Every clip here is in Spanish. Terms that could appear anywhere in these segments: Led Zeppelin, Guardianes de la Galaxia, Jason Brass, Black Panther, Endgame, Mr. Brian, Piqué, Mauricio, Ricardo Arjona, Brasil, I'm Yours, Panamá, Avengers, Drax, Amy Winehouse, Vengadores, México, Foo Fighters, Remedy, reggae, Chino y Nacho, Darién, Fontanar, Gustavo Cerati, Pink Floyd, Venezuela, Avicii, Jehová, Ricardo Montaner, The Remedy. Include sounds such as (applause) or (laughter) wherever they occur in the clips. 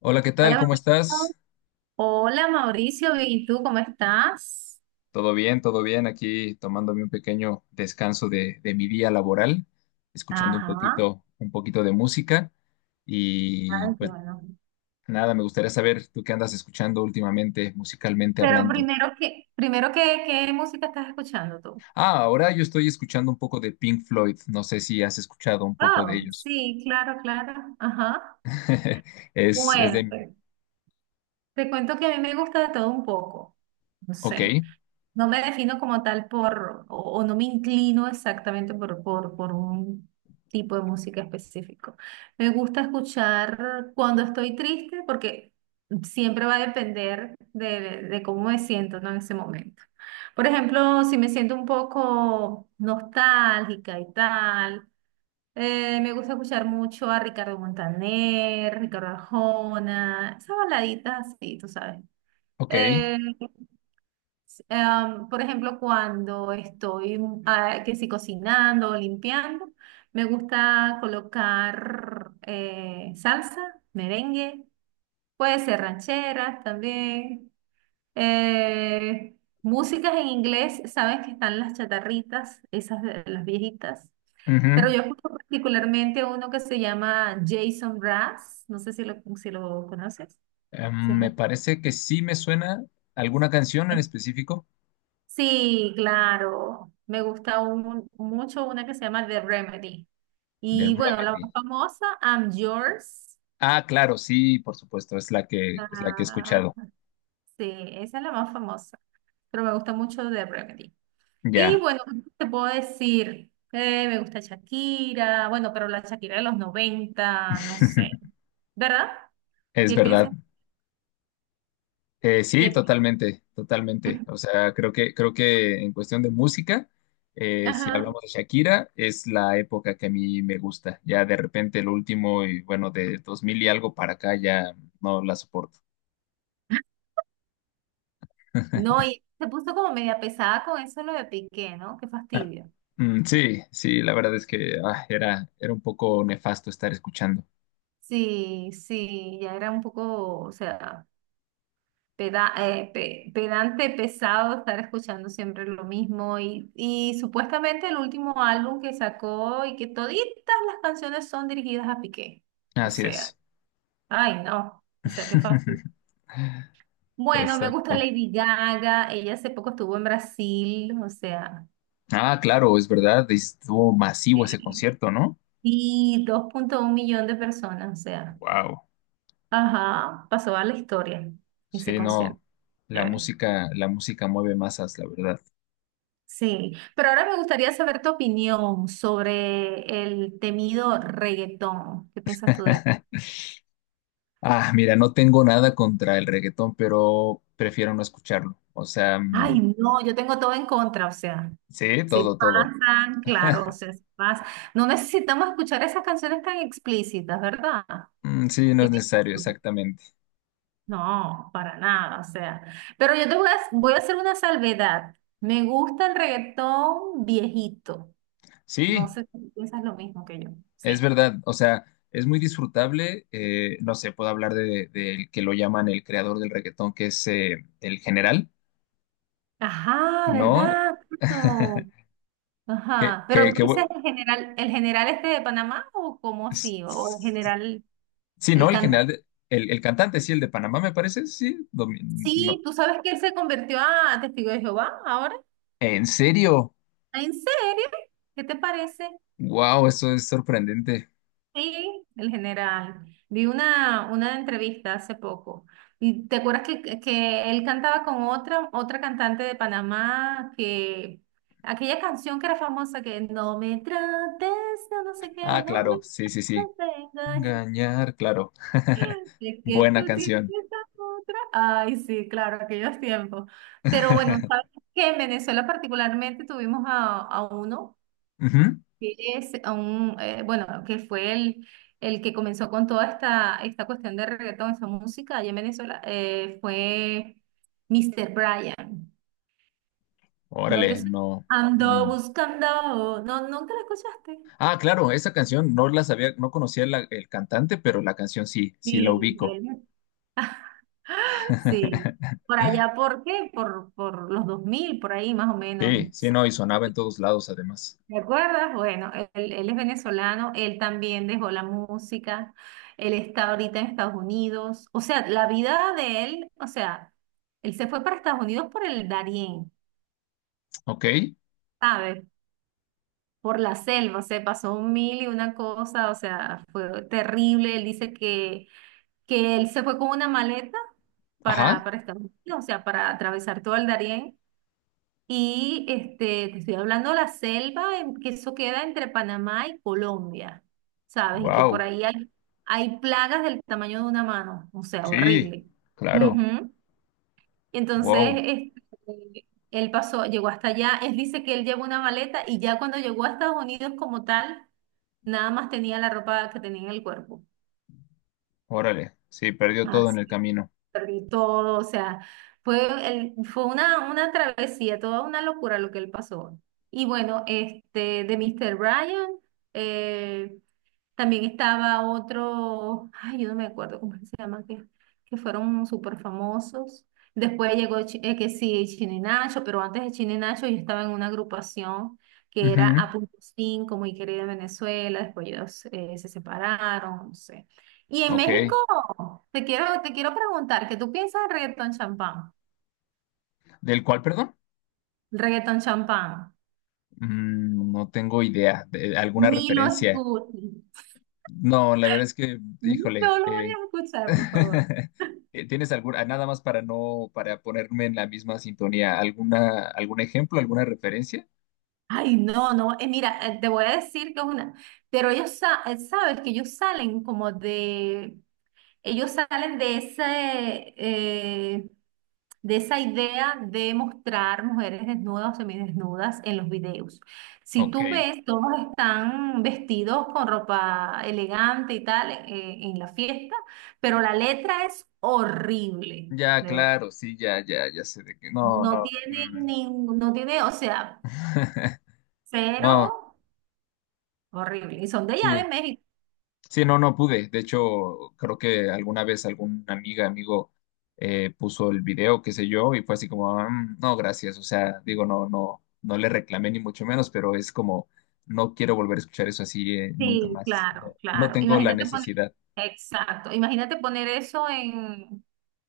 Hola, ¿qué tal? Hola ¿Cómo Mauricio. estás? Hola Mauricio, bien, ¿y tú cómo estás? Todo bien, todo bien. Aquí tomándome un pequeño descanso de mi día laboral, escuchando Ajá, un poquito de música. Y ay, qué pues bueno. nada, me gustaría saber tú qué andas escuchando últimamente, musicalmente Pero hablando. primero que, ¿qué música estás escuchando tú? Ah, ahora yo estoy escuchando un poco de Pink Floyd. No sé si has escuchado un poco de Oh, ellos. sí, claro, claro. Ajá. (laughs) Es Bueno, de... pues, te cuento que a mí me gusta de todo un poco. No Ok, sé. No me defino como tal por, o no me inclino exactamente por, por un tipo de música específico. Me gusta escuchar cuando estoy triste porque siempre va a depender de cómo me siento, ¿no? En ese momento. Por ejemplo, si me siento un poco nostálgica y tal, me gusta escuchar mucho a Ricardo Montaner, Ricardo Arjona, esas baladitas así, tú sabes. ok. Eh, por ejemplo, cuando estoy que si cocinando o limpiando, me gusta colocar salsa, merengue, puede ser rancheras también. eh, Músicas en inglés, sabes que están las chatarritas, esas de las viejitas. Ujú. Pero yo escucho particularmente uno que se llama Jason Brass, no sé si lo conoces. Si Me has- parece que sí me suena alguna canción en específico Sí, claro. Me gusta mucho una que se llama The Remedy. de Y bueno, la más Remedy. famosa, I'm Yours. Ah, claro, sí, por supuesto, es la que he Ah, escuchado. sí, esa es la más famosa. Pero me gusta mucho The Remedy. Y Ya. bueno, ¿qué te puedo decir? Me gusta Shakira. Bueno, pero la Shakira de los 90, no sé. (laughs) ¿Verdad? Es ¿Qué piensas? verdad. Sí, ¿Qué? totalmente, totalmente. Ujú. O sea, creo que en cuestión de música, si Ajá. hablamos de Shakira, es la época que a mí me gusta. Ya de repente el último y bueno, de 2000 y algo para acá ya no la soporto. No, (laughs) y se puso como media pesada con eso lo de Piqué, ¿no? Qué Ah, fastidio. mm, sí, sí, la verdad es que era un poco nefasto estar escuchando. Sí, sí, ya era un poco, o sea, pedante, pesado estar escuchando siempre lo mismo y supuestamente el último álbum que sacó y que toditas las canciones son dirigidas a Piqué. O Así sea, es. ay no, o sea, qué fastidio. (laughs) Bueno, me gusta Exacto. Lady Gaga, ella hace poco estuvo en Brasil, o sea, Ah, claro, es verdad, estuvo masivo ese sí, concierto, ¿no? y 2,1 millón de personas, o sea, Wow. ajá, pasó a la historia ese Sí, concierto. no. La música mueve masas, la verdad. (laughs) Sí, pero ahora me gustaría saber tu opinión sobre el temido reggaetón. ¿Qué piensas tú de eso? Ah, mira, no tengo nada contra el reggaetón, pero prefiero no escucharlo. O sea, mm, Ay, no, yo tengo todo en contra, o sea, sí, se todo, todo. pasan, claro, o sea, se pasan. No necesitamos escuchar esas canciones tan explícitas, ¿verdad? Mm, sí, no ¿Qué es dices necesario, tú? exactamente. No, para nada, o sea. Pero yo voy a hacer una salvedad. Me gusta el reggaetón viejito. No Sí, sé si piensas lo mismo que yo. es Sí. verdad. O sea, es muy disfrutable. No sé, puedo hablar del que lo llaman el creador del reggaetón, que es el general, Ajá, ¿no? ¿verdad? Claro. (laughs) Que, Ajá, pero que, tú que dices bu- el general este de Panamá o cómo S- así, o el s- general, Sí, no, el el cantante. general, el cantante, sí, el de Panamá, me parece, sí. Sí, No. tú sabes que él se convirtió a testigo de Jehová ahora. ¿En serio? Ah, ¿en serio? ¿Qué te parece? Wow, eso es sorprendente. Sí, el general. Vi una entrevista hace poco. ¿Y te acuerdas que él cantaba con otra cantante de Panamá que aquella canción que era famosa que no me trates, de no sé Ah, qué, no me claro, sí, sí, sí. trates de engañar? Engañar, claro. (laughs) De que Buena tú tienes canción. esa otra. Ay, sí, claro, aquellos tiempos. Pero bueno, sabes (laughs) que en Venezuela particularmente tuvimos a uno Ujú. que es a un, bueno, que fue el que comenzó con toda esta cuestión de reggaetón, esa música allá en Venezuela, fue Mr. Brian. ¿No te Órale, suena? no. Ando Mm. buscando. No, nunca la escuchaste. Ah, claro, esa canción no la sabía, no conocía el cantante, pero la canción sí, sí la Sí, ubico. él. (laughs) Sí, (laughs) por allá, ¿por qué? Por los 2000 por ahí más o menos. Sí, sí, no, y sonaba en todos lados además. ¿Te acuerdas? Bueno, él es venezolano, él también dejó la música, él está ahorita en Estados Unidos, o sea, la vida de él, o sea, él se fue para Estados Unidos por el Darién, Ok, ¿sabes? Por la selva, se pasó un mil y una cosa, o sea, fue terrible, él dice que él se fue con una maleta para, ajá, para Estados Unidos, o sea, para atravesar todo el Darién. Y este, te estoy hablando de la selva, que eso queda entre Panamá y Colombia, ¿sabes? Y que por wow, ahí hay plagas del tamaño de una mano, o sea, sí, horrible. claro. Ujú. Entonces, Wow, este, él pasó, llegó hasta allá, él dice que él llevó una maleta y ya cuando llegó a Estados Unidos como tal, nada más tenía la ropa que tenía en el cuerpo. órale. Sí, perdió todo en el Así camino. perdí todo, o sea, fue, fue una travesía, toda una locura lo que él pasó. Y bueno, este, de Mr. Ryan, eh, también estaba otro, ay, yo no me acuerdo cómo es que se llama, que fueron súper famosos. Después llegó que sí, Chino y Nacho, pero antes de Chino y Nacho yo estaba en una agrupación que era Ujú, A.5, muy querida en Venezuela, después ellos se separaron, no sé. Y en México, ok. te quiero preguntar, ¿qué tú piensas del reggaetón champán? ¿Del cual, perdón? El reggaetón champán. Mm, no tengo idea. ¿De alguna Ni lo referencia? escuches. No, la verdad es que, No híjole. lo voy a escuchar, por favor. (laughs) ¿Tienes alguna, nada más para no, para ponerme en la misma sintonía, algún ejemplo, alguna referencia? Ay, no, no, mira, te voy a decir que es una, pero ellos, sabes que ellos salen como de, ellos salen de ese, eh, de esa idea de mostrar mujeres desnudas o semidesnudas en los videos. Si Ok. tú ves, todos están vestidos con ropa elegante y tal, en la fiesta, pero la letra es horrible, Ya, de verdad. claro, sí, ya, ya, ya sé de qué. No, No no. tiene Mm. ningún, no tiene, o sea, (laughs) No, cero. Horrible. Y son de allá sí. de México. Sí, no, no pude. De hecho, creo que alguna vez alguna amiga, amigo puso el video, qué sé yo, y fue así como, "Ah, Mm, no, gracias". O sea, digo, no, no, no le reclamé ni mucho menos, pero es como, no quiero volver a escuchar eso así nunca Sí, más. No, claro, no claro. tengo la Imagínate poner, necesidad. exacto. Imagínate poner eso en,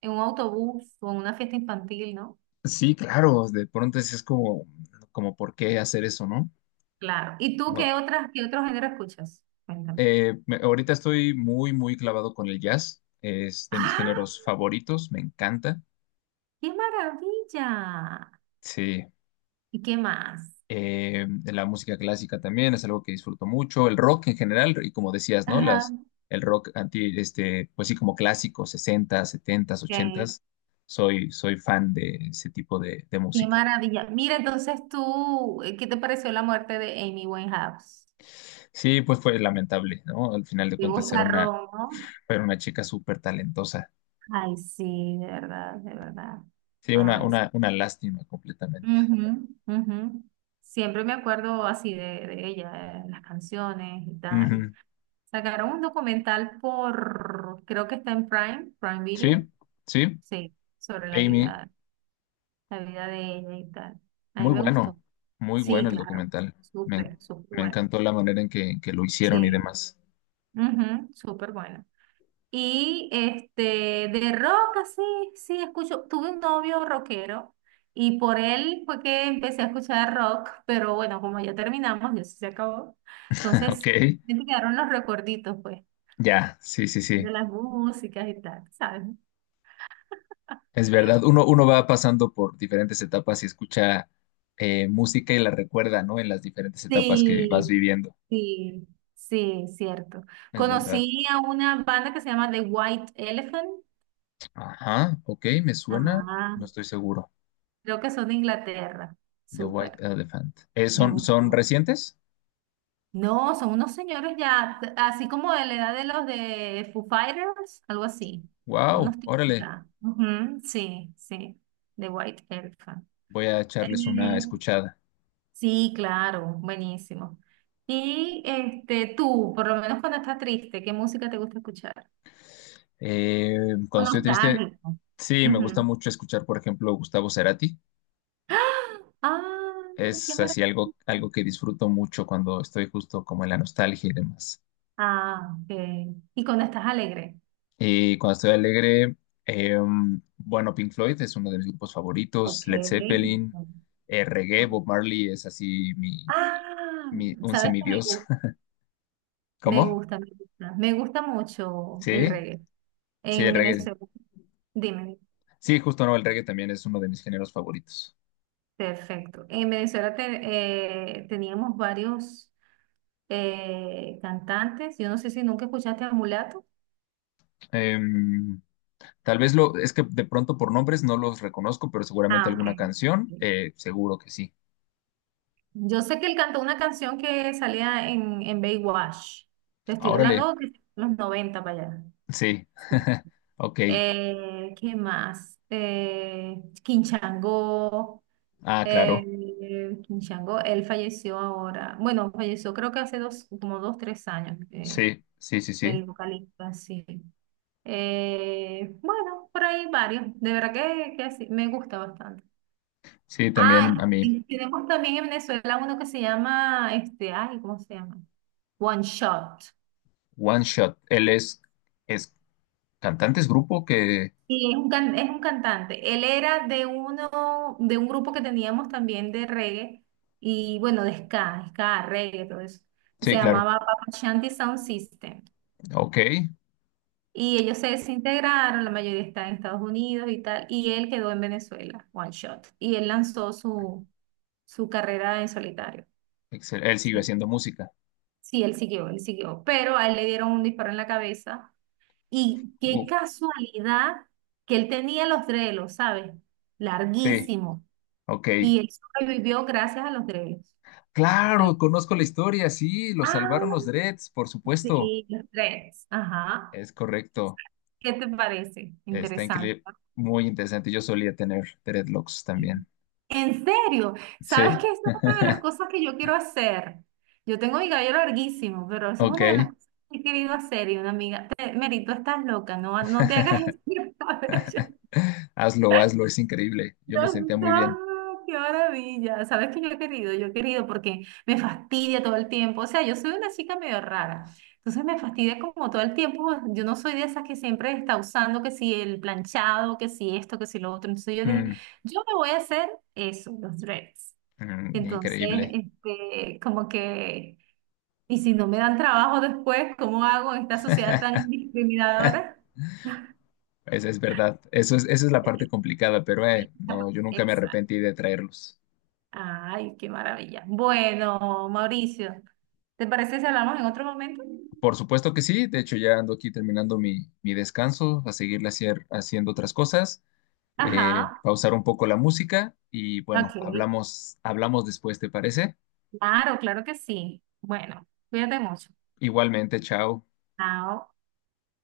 un autobús o en una fiesta infantil, ¿no? Sí, claro, de pronto es como, ¿por qué hacer eso, no? Claro. ¿Y tú No. qué otras, qué otro género escuchas? Cuéntame. Ahorita estoy muy, muy clavado con el jazz. Es de mis ¡Ah! géneros favoritos, me encanta. ¡Qué maravilla! Sí. ¿Y qué más? La música clásica también es algo que disfruto mucho. El rock en general, y como decías, ¿no? Ajá. El rock pues sí, como clásico, 60 70, 80. Ok. Soy fan de ese tipo de ¡Qué música. maravilla! Mira, entonces tú, ¿qué te pareció la muerte de Amy Winehouse? Sí, pues fue lamentable, ¿no? Al final de Qué cuentas era una, vozarrón, ¿no? era una chica súper talentosa. Ay, sí, de verdad, de verdad. Sí, una, Ay, una lástima completamente. ujú, ujú. Siempre me acuerdo así de ella, las canciones y tal. Ujú. Sacaron un documental por, creo que está en Prime, Prime Sí, Video, sí, sí, sobre la Amy, vida, de ella y tal. A mí muy me bueno, gustó. muy Sí, bueno el claro, documental. Me, súper, súper me bueno. encantó la manera en que lo hicieron y Sí, demás. ujú, súper bueno. Y este, de rock, así, sí, escucho. Tuve un novio rockero y por él fue que empecé a escuchar rock, pero bueno, como ya terminamos, ya se acabó. Ok, Entonces, me quedaron los recuerditos, pues, ya, sí, sí, de sí. las músicas y tal, ¿sabes? Es verdad, uno va pasando por diferentes etapas y escucha música y la recuerda, ¿no? En las diferentes etapas que vas Sí, viviendo. sí, sí, cierto. Es verdad. Conocí a una banda que se llama The White Elephant. Ajá, ok, me suena, Ah, no estoy seguro. creo que son de Inglaterra. The White Súper, Elephant. Me ¿Son gustó. recientes? No, son unos señores ya, así como de la edad de los de Foo Fighters, algo así. Son Wow, unos tipos órale, ya. Ujú, sí, sí, de White Elephant. voy a echarles una Eh, escuchada. sí, claro, buenísimo. Y este, tú, por lo menos cuando estás triste, ¿qué música te gusta escuchar? Eh, O Cuando estoy triste, nostálgico. sí, me gusta Ujú. mucho escuchar, por ejemplo, Gustavo Cerati. Ah, qué Es así maravilla. algo que disfruto mucho cuando estoy justo como en la nostalgia y demás. Ah, ok. Y cuando estás alegre. Y cuando estoy alegre, eh, bueno, Pink Floyd es uno de mis grupos favoritos, Ok. Led Zeppelin, reggae, Bob Marley es así Ah, un ¿sabes qué? semidios. (laughs) Me ¿Cómo? gusta, me gusta. Me gusta mucho el Sí, reggae. sí, En el reggae. Venezuela, dime, Sí, justo no, el reggae también es uno de mis géneros favoritos. perfecto. En Venezuela teníamos varios cantantes. Yo no sé si nunca escuchaste a Mulato. Em, es que de pronto por nombres no los reconozco, pero seguramente Ah, ok. alguna canción, seguro que sí. Yo sé que él cantó una canción que salía en, Baywatch. Te Ah, estoy órale, hablando de los 90 para allá. sí, Sí. (laughs) ok. ¿Qué más? Quinchango. Ah, claro, Eh, Kim Chango, él falleció ahora, bueno, falleció creo que hace 2, como 2, 3 años, sí, sí, sí, el sí. vocalista, sí. Bueno, por ahí varios, de verdad que sí, me gusta bastante. Sí, también a Ah, mí. y tenemos también en Venezuela uno que se llama, este, ay, ¿cómo se llama? One Shot. One Shot. Él es cantante, es grupo que... Sí, es es un cantante. Él era de uno, de un grupo que teníamos también de reggae y bueno, de ska, ska, reggae, todo eso. Sí, Se claro. llamaba Papa Shanti Sound System. Ok. Y ellos se desintegraron, la mayoría está en Estados Unidos y tal, y él quedó en Venezuela, One Shot. Y él lanzó su carrera en solitario. Él sigue Sí, haciendo música. sí, él siguió, él siguió. Pero a él le dieron un disparo en la cabeza. Y qué Uf, casualidad que él tenía los drelos, ¿sabes? sí, Larguísimos. ok. Y él sobrevivió gracias a los dreads. A los- Claro, conozco la historia, sí, lo salvaron los Ah, dreads, por supuesto. sí, los dreads. Ajá. Es correcto. ¿Qué te parece? Está Interesante. increíble. Muy interesante. Yo solía tener dreadlocks Sí. también. En serio, ¿sabes Sí. qué? Esa es una de las (laughs) cosas que yo quiero hacer. Yo tengo mi cabello larguísimo, pero esa es una de las Ok. cosas que he querido hacer. Y una amiga, te, Merito, estás loca, no, no te hagas (laughs) (laughs) ese cabello. Hazlo, hazlo, es increíble. Yo Dios me sentía santo, muy bien. qué maravilla. ¿Sabes qué yo he querido? Yo he querido porque me fastidia todo el tiempo. O sea, yo soy una chica medio rara. Entonces me fastidia como todo el tiempo. Yo no soy de esas que siempre está usando que si el planchado, que si esto, que si lo otro. Entonces yo dije, Mm, yo me voy a hacer eso, los dreads. mm, Entonces, increíble. este, como que, y si no me dan trabajo después, ¿cómo hago en esta sociedad tan (laughs) discriminadora? Es verdad, eso es, esa es la parte complicada, pero no, (laughs) yo nunca me Exacto. arrepentí de traerlos. Ay, qué maravilla. Bueno, Mauricio, ¿te parece si hablamos en otro momento? Por supuesto que sí, de hecho ya ando aquí terminando mi descanso, a seguirle haciendo otras cosas, Ajá, pausar un poco la música y bueno, ok. hablamos después, ¿te parece? Claro, claro que sí. Bueno, cuídate mucho. Igualmente, chao. Chao.